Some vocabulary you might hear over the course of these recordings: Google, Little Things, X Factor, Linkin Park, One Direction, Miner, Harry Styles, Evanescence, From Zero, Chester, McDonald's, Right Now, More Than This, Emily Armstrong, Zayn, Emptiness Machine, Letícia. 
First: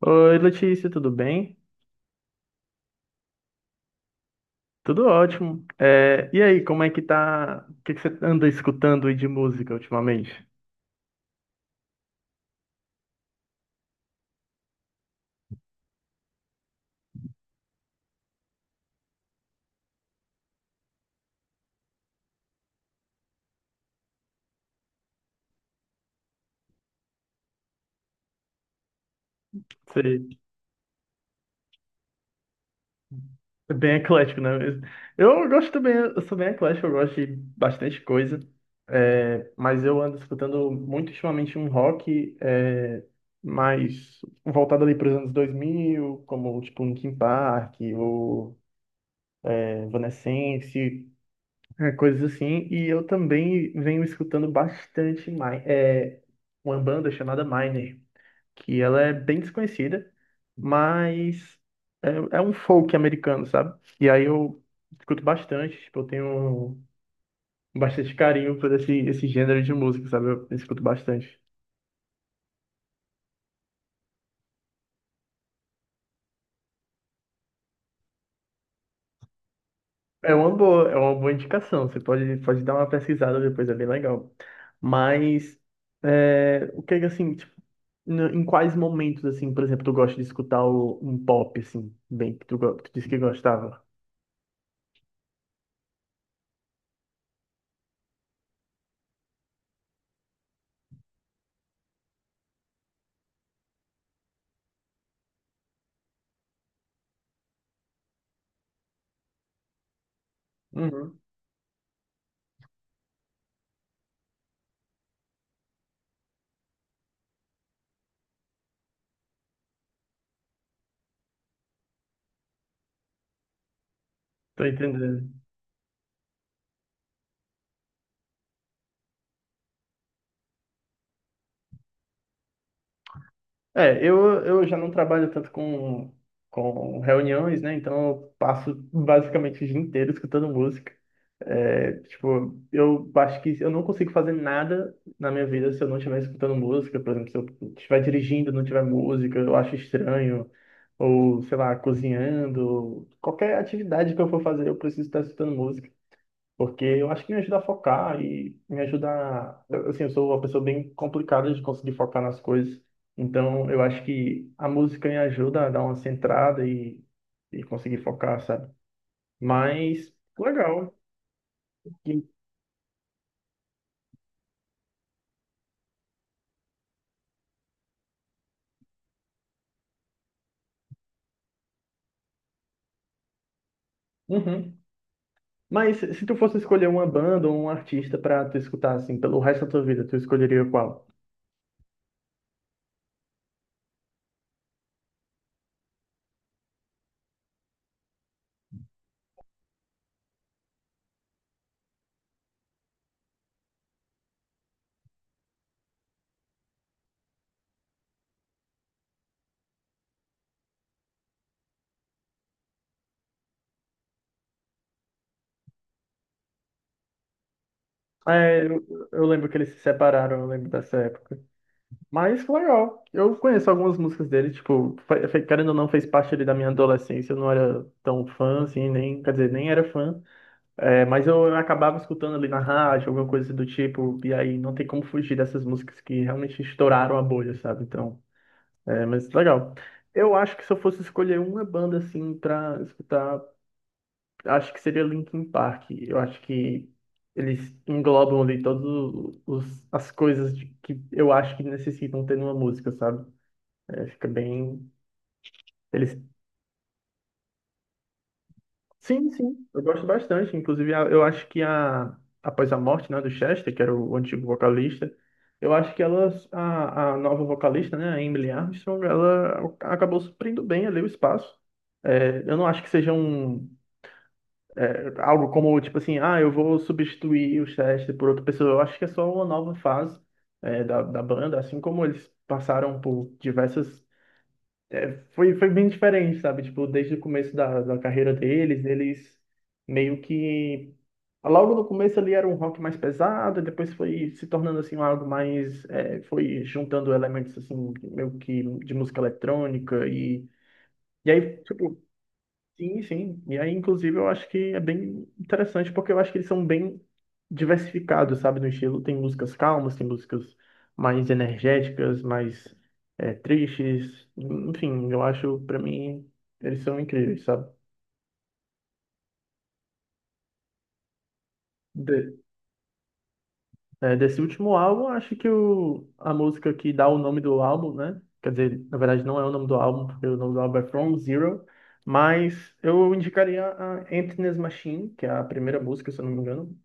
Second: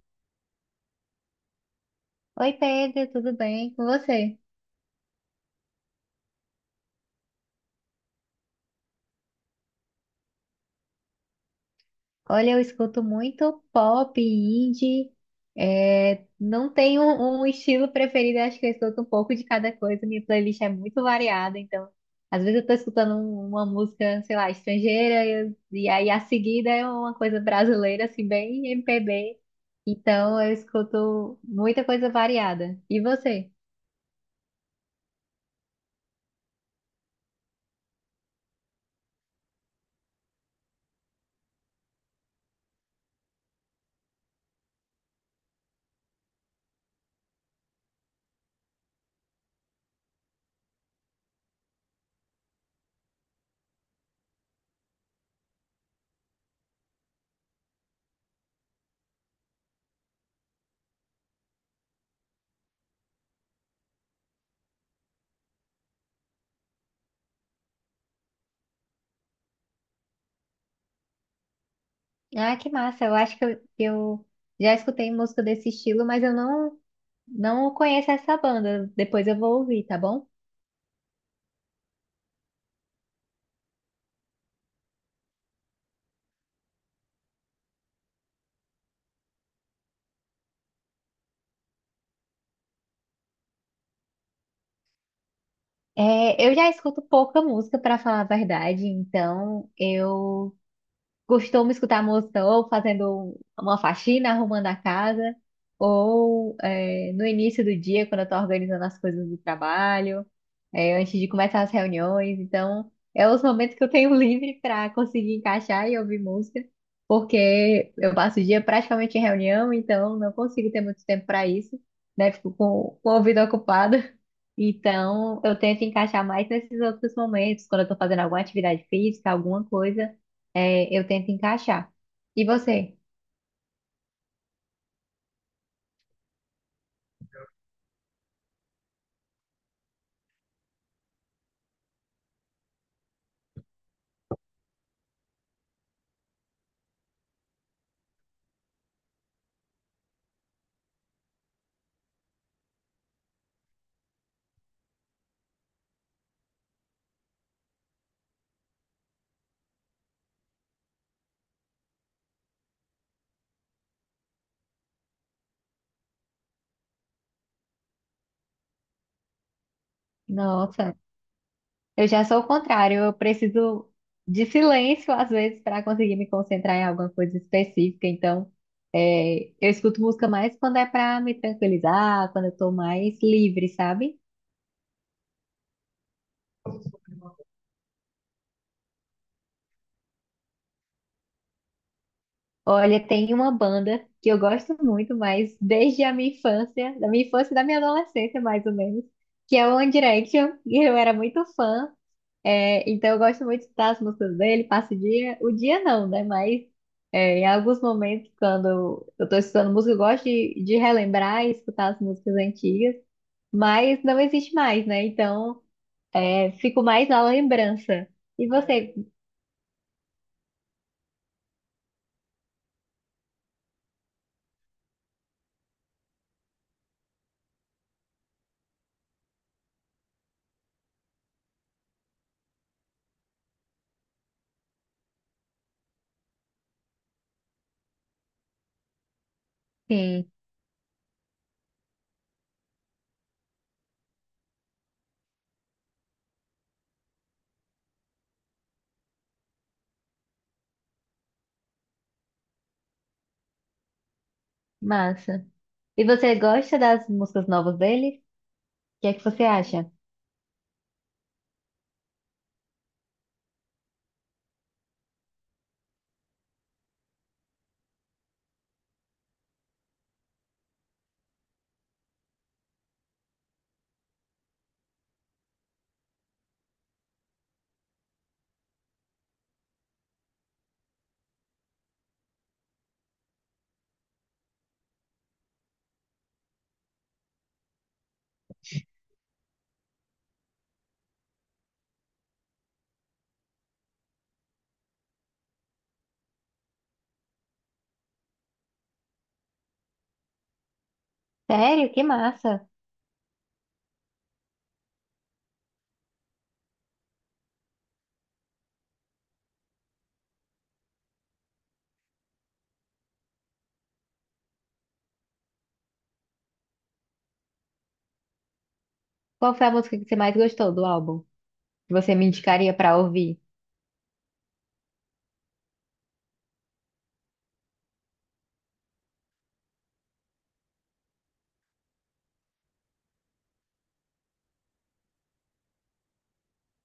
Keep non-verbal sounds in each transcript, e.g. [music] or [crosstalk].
Oi, Letícia, tudo bem? Oi Pedro, tudo bem com você? Tudo ótimo. E aí, como é que tá? O que você anda escutando aí de música ultimamente? Olha, eu escuto muito pop, indie, não tenho um estilo preferido, acho que eu escuto um pouco de cada coisa, minha playlist é muito variada, então às vezes eu tô escutando uma música, sei lá, estrangeira, e aí a seguida é uma coisa brasileira, assim, bem MPB, Você então eu escuto muita coisa variada. E você? é bem eclético, né? Eu gosto também, eu sou bem eclético, eu gosto de bastante coisa. Mas eu ando escutando muito ultimamente um rock mais voltado ali para os anos 2000, como tipo Linkin Park, Evanescence, é, coisas assim. E eu também venho escutando bastante é, uma banda chamada Miner, que ela é bem desconhecida, mas é, é um folk americano, sabe? E aí eu escuto bastante, tipo, eu tenho bastante carinho por esse, esse gênero de música, sabe? Eu escuto bastante. Ah, que massa, eu acho que eu já escutei música desse estilo, mas eu não. Não conheço essa banda, depois eu vou ouvir, tá bom? É uma boa indicação. Você pode, pode dar uma pesquisada depois, é bem legal. Mas é, o que é que, assim, tipo, em quais momentos assim, por exemplo, tu gosta de escutar um pop assim, bem que tu, que tu disse que gostava? É, eu já escuto pouca música, pra falar a verdade, então eu costumo escutar música ou fazendo uma faxina, arrumando a casa, ou no início do dia, quando eu estou organizando as coisas do trabalho, antes Uhum. de começar as reuniões. Então, é os momentos que eu tenho [laughs] livre para conseguir encaixar e ouvir música, porque eu passo o dia praticamente em reunião, então não consigo ter muito tempo para isso, né? Fico com o ouvido ocupado. Tô entendendo. Então, eu tento encaixar mais nesses outros momentos, quando eu estou fazendo alguma atividade física, alguma coisa. É, eu tento encaixar. E você? É, eu já não trabalho tanto com reuniões, né? Então eu passo basicamente o dia inteiro escutando música. É, tipo, eu acho que eu não consigo fazer nada na minha vida se eu não estiver escutando música. Por exemplo, se eu estiver dirigindo e não tiver música, eu acho estranho. Ou, sei lá, cozinhando. Qualquer atividade que eu for fazer, eu preciso estar escutando música. Porque eu acho que me ajuda a focar e me ajuda a... Assim, eu sou uma pessoa bem complicada de conseguir focar nas coisas. Então, eu acho que a música me ajuda a dar uma centrada e conseguir focar, sabe? Mas, legal. Nossa, eu já E- sou o contrário. Eu preciso de silêncio às vezes para conseguir me concentrar em alguma coisa específica. Então, eu escuto música mais quando é para me tranquilizar, quando eu tô mais livre, sabe? Uhum. Mas se tu fosse escolher uma banda ou um artista pra tu escutar, assim, pelo resto da tua vida, tu escolheria qual? Olha, tem uma banda que eu gosto muito, mas desde a minha infância, da minha infância e da minha adolescência, mais ou menos, que é o One Direction. E eu era muito fã. É, então eu gosto muito de escutar as músicas dele, passo o dia não, né? Mas em alguns momentos, quando eu tô escutando música, eu gosto de relembrar e escutar as músicas antigas, mas não existe mais, né? Então fico mais na lembrança. E É, você? Eu lembro que eles se separaram, eu lembro dessa época. Mas legal. Eu conheço algumas músicas dele, tipo, querendo ou não, fez parte ali da minha adolescência. Eu não era tão fã, assim, nem, quer dizer, nem era fã. É, mas eu acabava escutando ali na rádio, alguma coisa do tipo, e aí não tem como fugir dessas músicas que realmente estouraram a bolha, sabe? Então, é, mas legal. Sim, Eu acho que se eu fosse escolher uma banda, assim, pra escutar, acho que seria Linkin Park. Eu acho que eles englobam ali todas as que eu acho que necessitam ter numa música, sabe? É, fica bem. massa. E Eles... você gosta das músicas novas dele? O que é que Sim, você sim, eu acha? gosto bastante. Inclusive, eu acho que a... após a morte, né, do Chester, que era o antigo vocalista, eu acho que a nova vocalista, né, a Emily Armstrong, ela acabou suprindo bem ali o espaço. É, eu não acho que seja um é, algo como, tipo assim, ah, eu vou substituir o Chester por outra pessoa. Eu acho que é só uma nova fase é, da banda, assim como eles passaram por diversas. Foi bem diferente, sabe? Tipo, desde o começo da carreira deles, eles meio que. Logo no começo ali era um rock mais pesado, depois foi se tornando assim algo mais. É, foi juntando elementos assim, meio que de música eletrônica. E aí, Sério? tipo, Que massa! sim, sim. E aí, inclusive, eu acho que é bem interessante, porque eu acho que eles são bem diversificados, sabe, no estilo. Tem músicas calmas, tem músicas mais energéticas, mais é, tristes. Enfim, eu acho, pra mim, eles são incríveis, sabe? Qual foi a música que você mais gostou do álbum? Que você me De- indicaria pra ouvir? Desse último álbum, acho que a música que dá o nome do álbum, né? Quer dizer, na verdade, não é o nome do álbum, porque o nome do álbum é From Zero. Mas eu indicaria a Emptiness Machine, que é a primeira música, se eu não me engano.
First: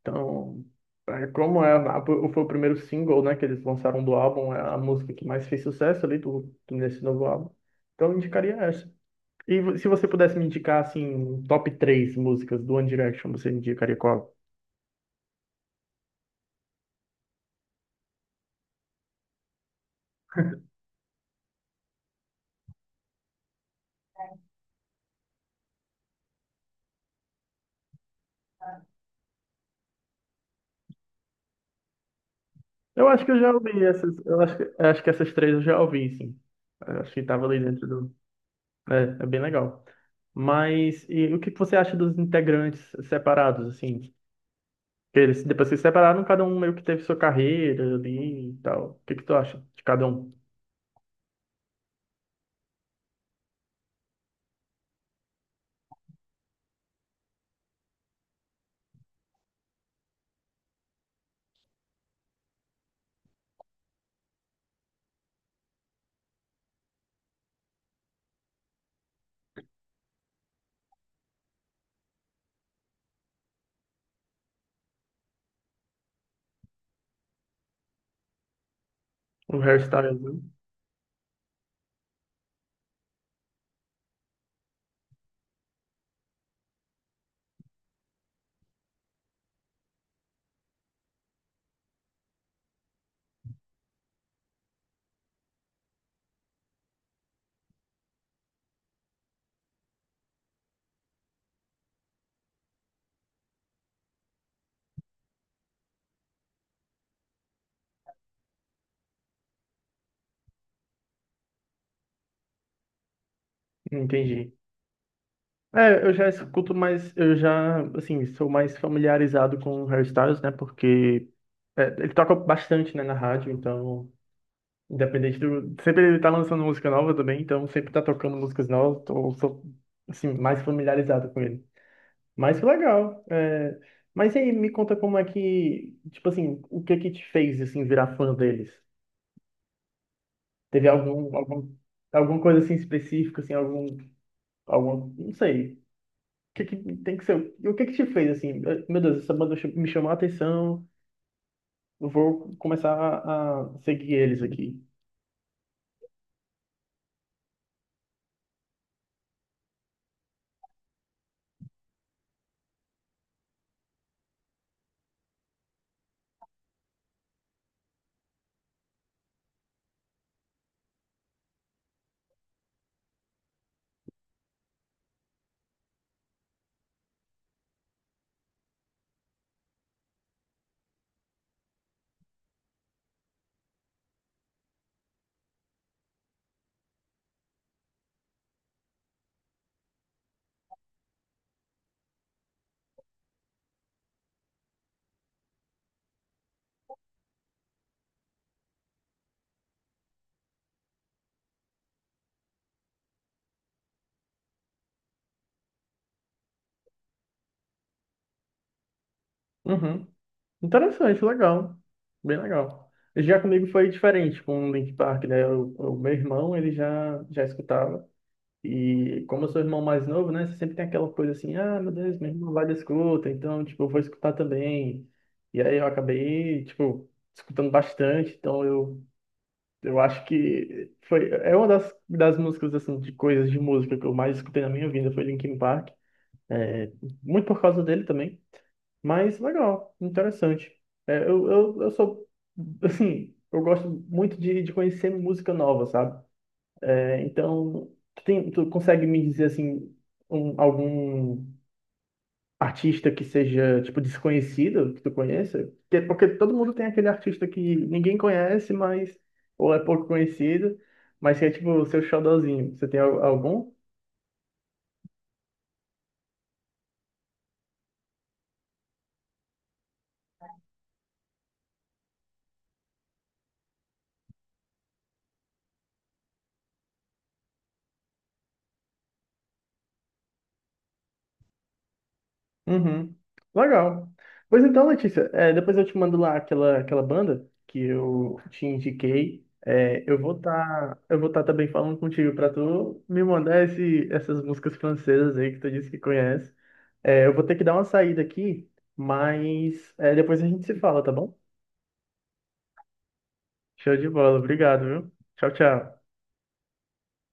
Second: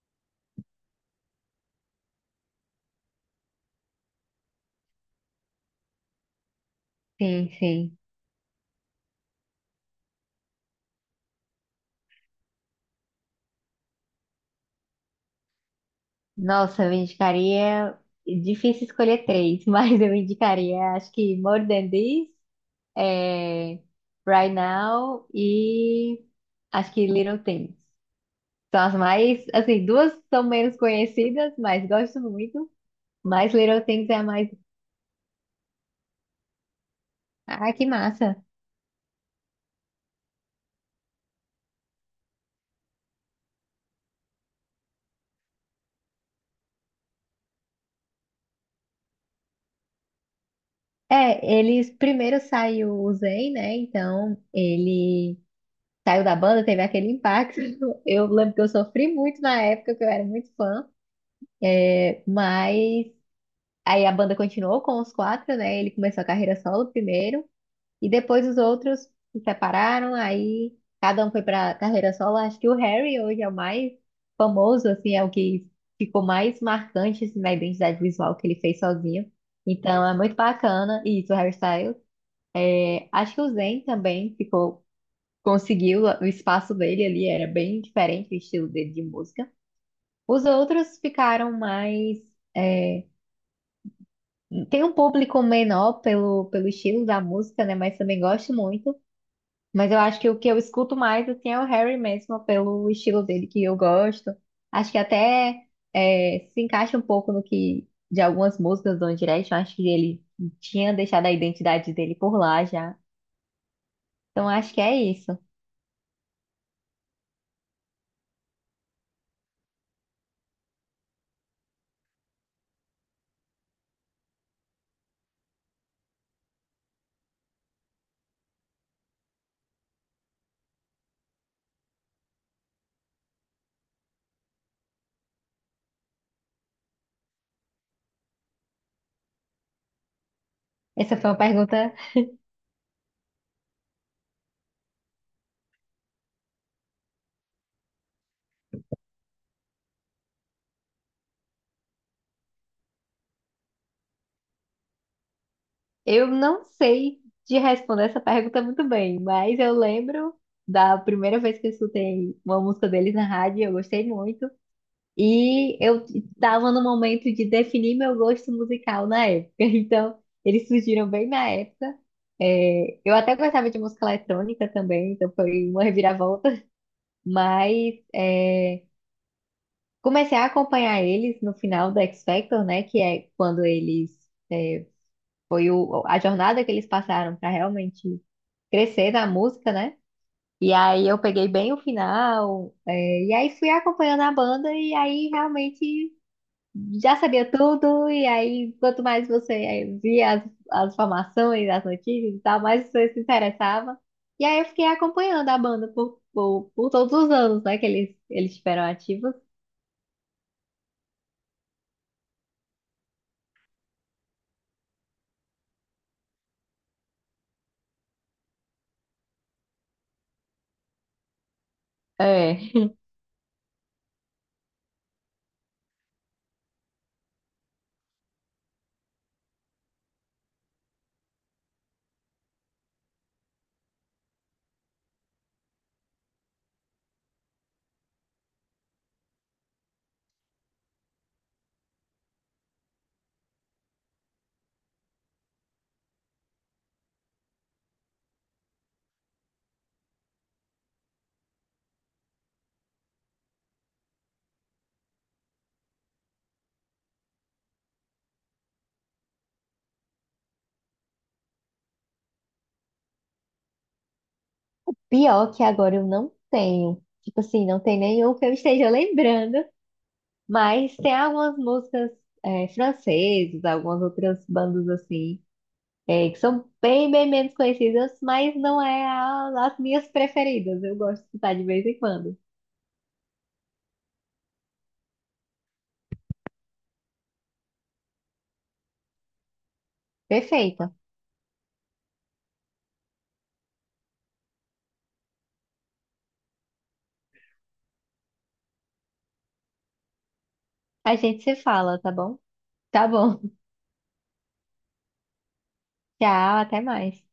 Então, é, como é, foi o primeiro single, né, que eles lançaram do álbum, é a música que mais fez sucesso ali do, nesse novo Sim, álbum. sim. Então, eu indicaria essa. E se você pudesse me indicar, assim, um top três músicas do One Direction, você indicaria qual? Nossa, eu indicaria. Difícil escolher três, [laughs] mas eu indicaria, acho que More Than This, é, Right Now e acho que Little Things. São as mais, assim, duas são menos conhecidas, mas gosto muito. Eu acho que eu já Mas Little ouvi Things essas, é a mais. Eu acho que essas três eu já ouvi, sim. Eu acho que estava ali Ah, dentro que do... massa! É, é bem legal. Mas, e o que que você acha dos integrantes separados, assim? Eles depois se separaram, cada um meio que teve sua carreira ali e tal. O que que tu acha de cada um? É, eles primeiro saiu o Zayn, né? Então ele saiu da banda, teve aquele impacto. [laughs] Eu lembro que eu sofri muito na época, que eu era muito fã. É, mas Aí a banda continuou com os quatro, né? Ele começou a carreira solo primeiro, e depois os outros se separaram, aí cada um foi pra carreira solo. Acho que o Harry hoje é o mais famoso, assim, é o que ficou mais marcante assim, na identidade visual que ele fez sozinho. O Então hairstyle, é muito né? bacana, e isso, o Harry Styles. É, acho que o Zayn também ficou, conseguiu o espaço dele ali, era bem diferente o estilo dele de música. Os outros ficaram mais é, tem um público menor pelo estilo da música, né? Mas também gosto muito. Mas eu acho que o que eu escuto mais assim, é o Harry mesmo, pelo estilo dele que eu gosto. Acho que até se encaixa um pouco no que de algumas músicas do One Direction. Acho que ele tinha deixado a identidade dele por lá já. Então Entendi. acho que é isso. É, eu já escuto mais, eu já, assim, sou mais familiarizado com o Harry Styles, né? Porque é, ele toca bastante, né, na rádio, então, independente do. Sempre ele tá lançando música nova também, então sempre tá tocando músicas novas, então eu sou, assim, mais familiarizado com ele. Mas que legal. É... Mas e aí, me conta como é que, tipo assim, o que que te fez, assim, virar fã deles? Teve Essa foi uma algum, pergunta. alguma coisa assim específica, assim, algum, não sei. O que que tem que ser? E o que que te fez assim? Meu Deus, essa me chamou a atenção. Eu vou começar a seguir eles aqui. Eu não sei de responder essa pergunta muito bem, mas eu lembro da primeira vez que eu escutei uma música deles na rádio, eu gostei muito. E eu estava no momento de definir meu gosto musical na época. [laughs] Então, eles surgiram bem na época. É, eu até gostava de música eletrônica também, então foi uma reviravolta. Mas é, comecei a acompanhar eles no final do X Factor, né? Que é quando é, foi a jornada que eles passaram para realmente crescer na música, né? E aí eu peguei bem o final, é, e aí fui acompanhando a banda, e aí realmente. Já sabia tudo, e aí, quanto mais você via as informações, as notícias e tal, mais você se interessava. E aí eu fiquei acompanhando a banda por todos os anos, né, que eles tiveram ativos. Uhum. Interessante, legal. Bem legal. Já comigo foi diferente com o Link Park, né? O meu irmão, ele já escutava. E como eu sou irmão mais novo, né? Você sempre tem aquela coisa assim, ah, meu Deus, meu irmão É. vai da escuta, então, tipo, eu vou escutar também. E aí eu acabei, tipo, escutando bastante, então eu acho que foi, é uma das músicas, assim, de coisas de música que eu mais escutei na minha vida, foi Linkin Park. É, muito por causa dele também, mas legal, interessante. É, eu sou, [laughs] assim, eu gosto muito de conhecer música nova, sabe? É, então, tu, tu consegue me dizer assim algum artista que seja tipo desconhecido que tu conheça? Que é porque todo mundo tem aquele artista que ninguém conhece, mas ou é pouco conhecido, mas que é tipo o seu xodózinho. Você tem algum? Pior que agora eu não tenho. Tipo assim, não tem nenhum que eu esteja lembrando, mas tem algumas músicas francesas, algumas outras bandas assim, que são bem menos conhecidas, mas não é as minhas preferidas. Eu gosto de escutar de vez em quando. Uhum. Legal. Pois então, Letícia, é, depois eu te mando lá aquela banda que eu te indiquei. É, eu vou Perfeito. estar eu vou tá também falando contigo para tu me mandar essas músicas francesas aí que tu disse que conhece. É, eu vou ter que dar uma saída aqui, mas é, depois a gente se fala, tá A bom? gente se fala, tá bom? Tá bom. [laughs] Show de bola, obrigado, viu? Tchau, tchau. Tchau, até mais.